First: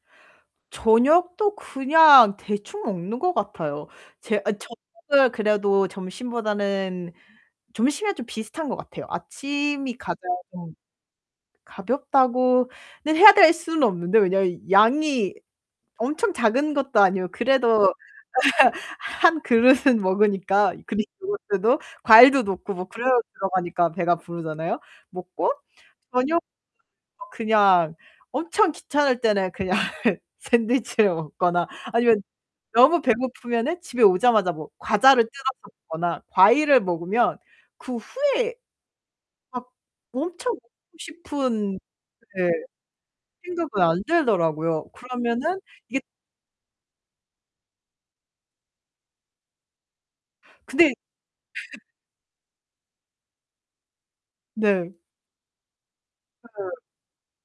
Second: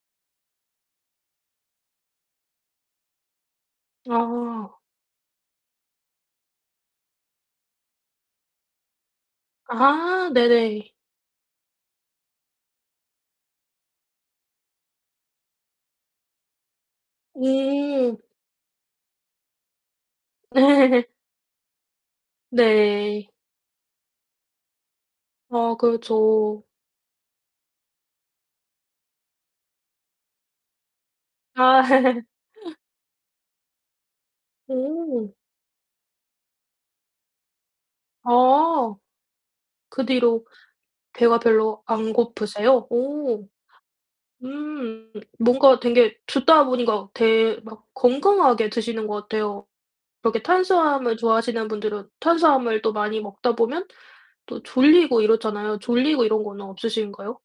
저녁도 그냥 대충 먹는 것 같아요. 제 아 아. 저녁을 그래도 점심보다는 점심이랑 좀 비슷한 것 같아요. 아침이 가장 아 네네. 가볍다고는 해야 될 수는 없는데 왜냐면 양이 엄청 작은 것도 아니고 그래도 음. 1 그릇은 먹으니까 네. 그릭 요거트도 과일도 놓고 뭐 그래놀라도 네. 들어가니까 배가 부르잖아요. 먹고 아 저녁 그렇죠. 그냥 엄청 귀찮을 때는 그냥 샌드위치를 먹거나 아. 아니면 너무 배고프면은 집에 오자마자 뭐 과자를 오. 뜯어서 먹거나 과일을 먹으면 그 후에 아. 막 그 뒤로 엄청 먹고 배가 싶은 별로 안 네 고프세요? 오. 생각은 안 들더라고요. 음 그러면은 뭔가 이게 되게 듣다 보니까 되 막 건강하게 드시는 것 같아요. 그렇게 근데 탄수화물 좋아하시는 분들은 탄수화물 또 많이 먹다 보면 또 네. 졸리고 이렇잖아요. 졸리고 이런 거는 네. 없으신가요?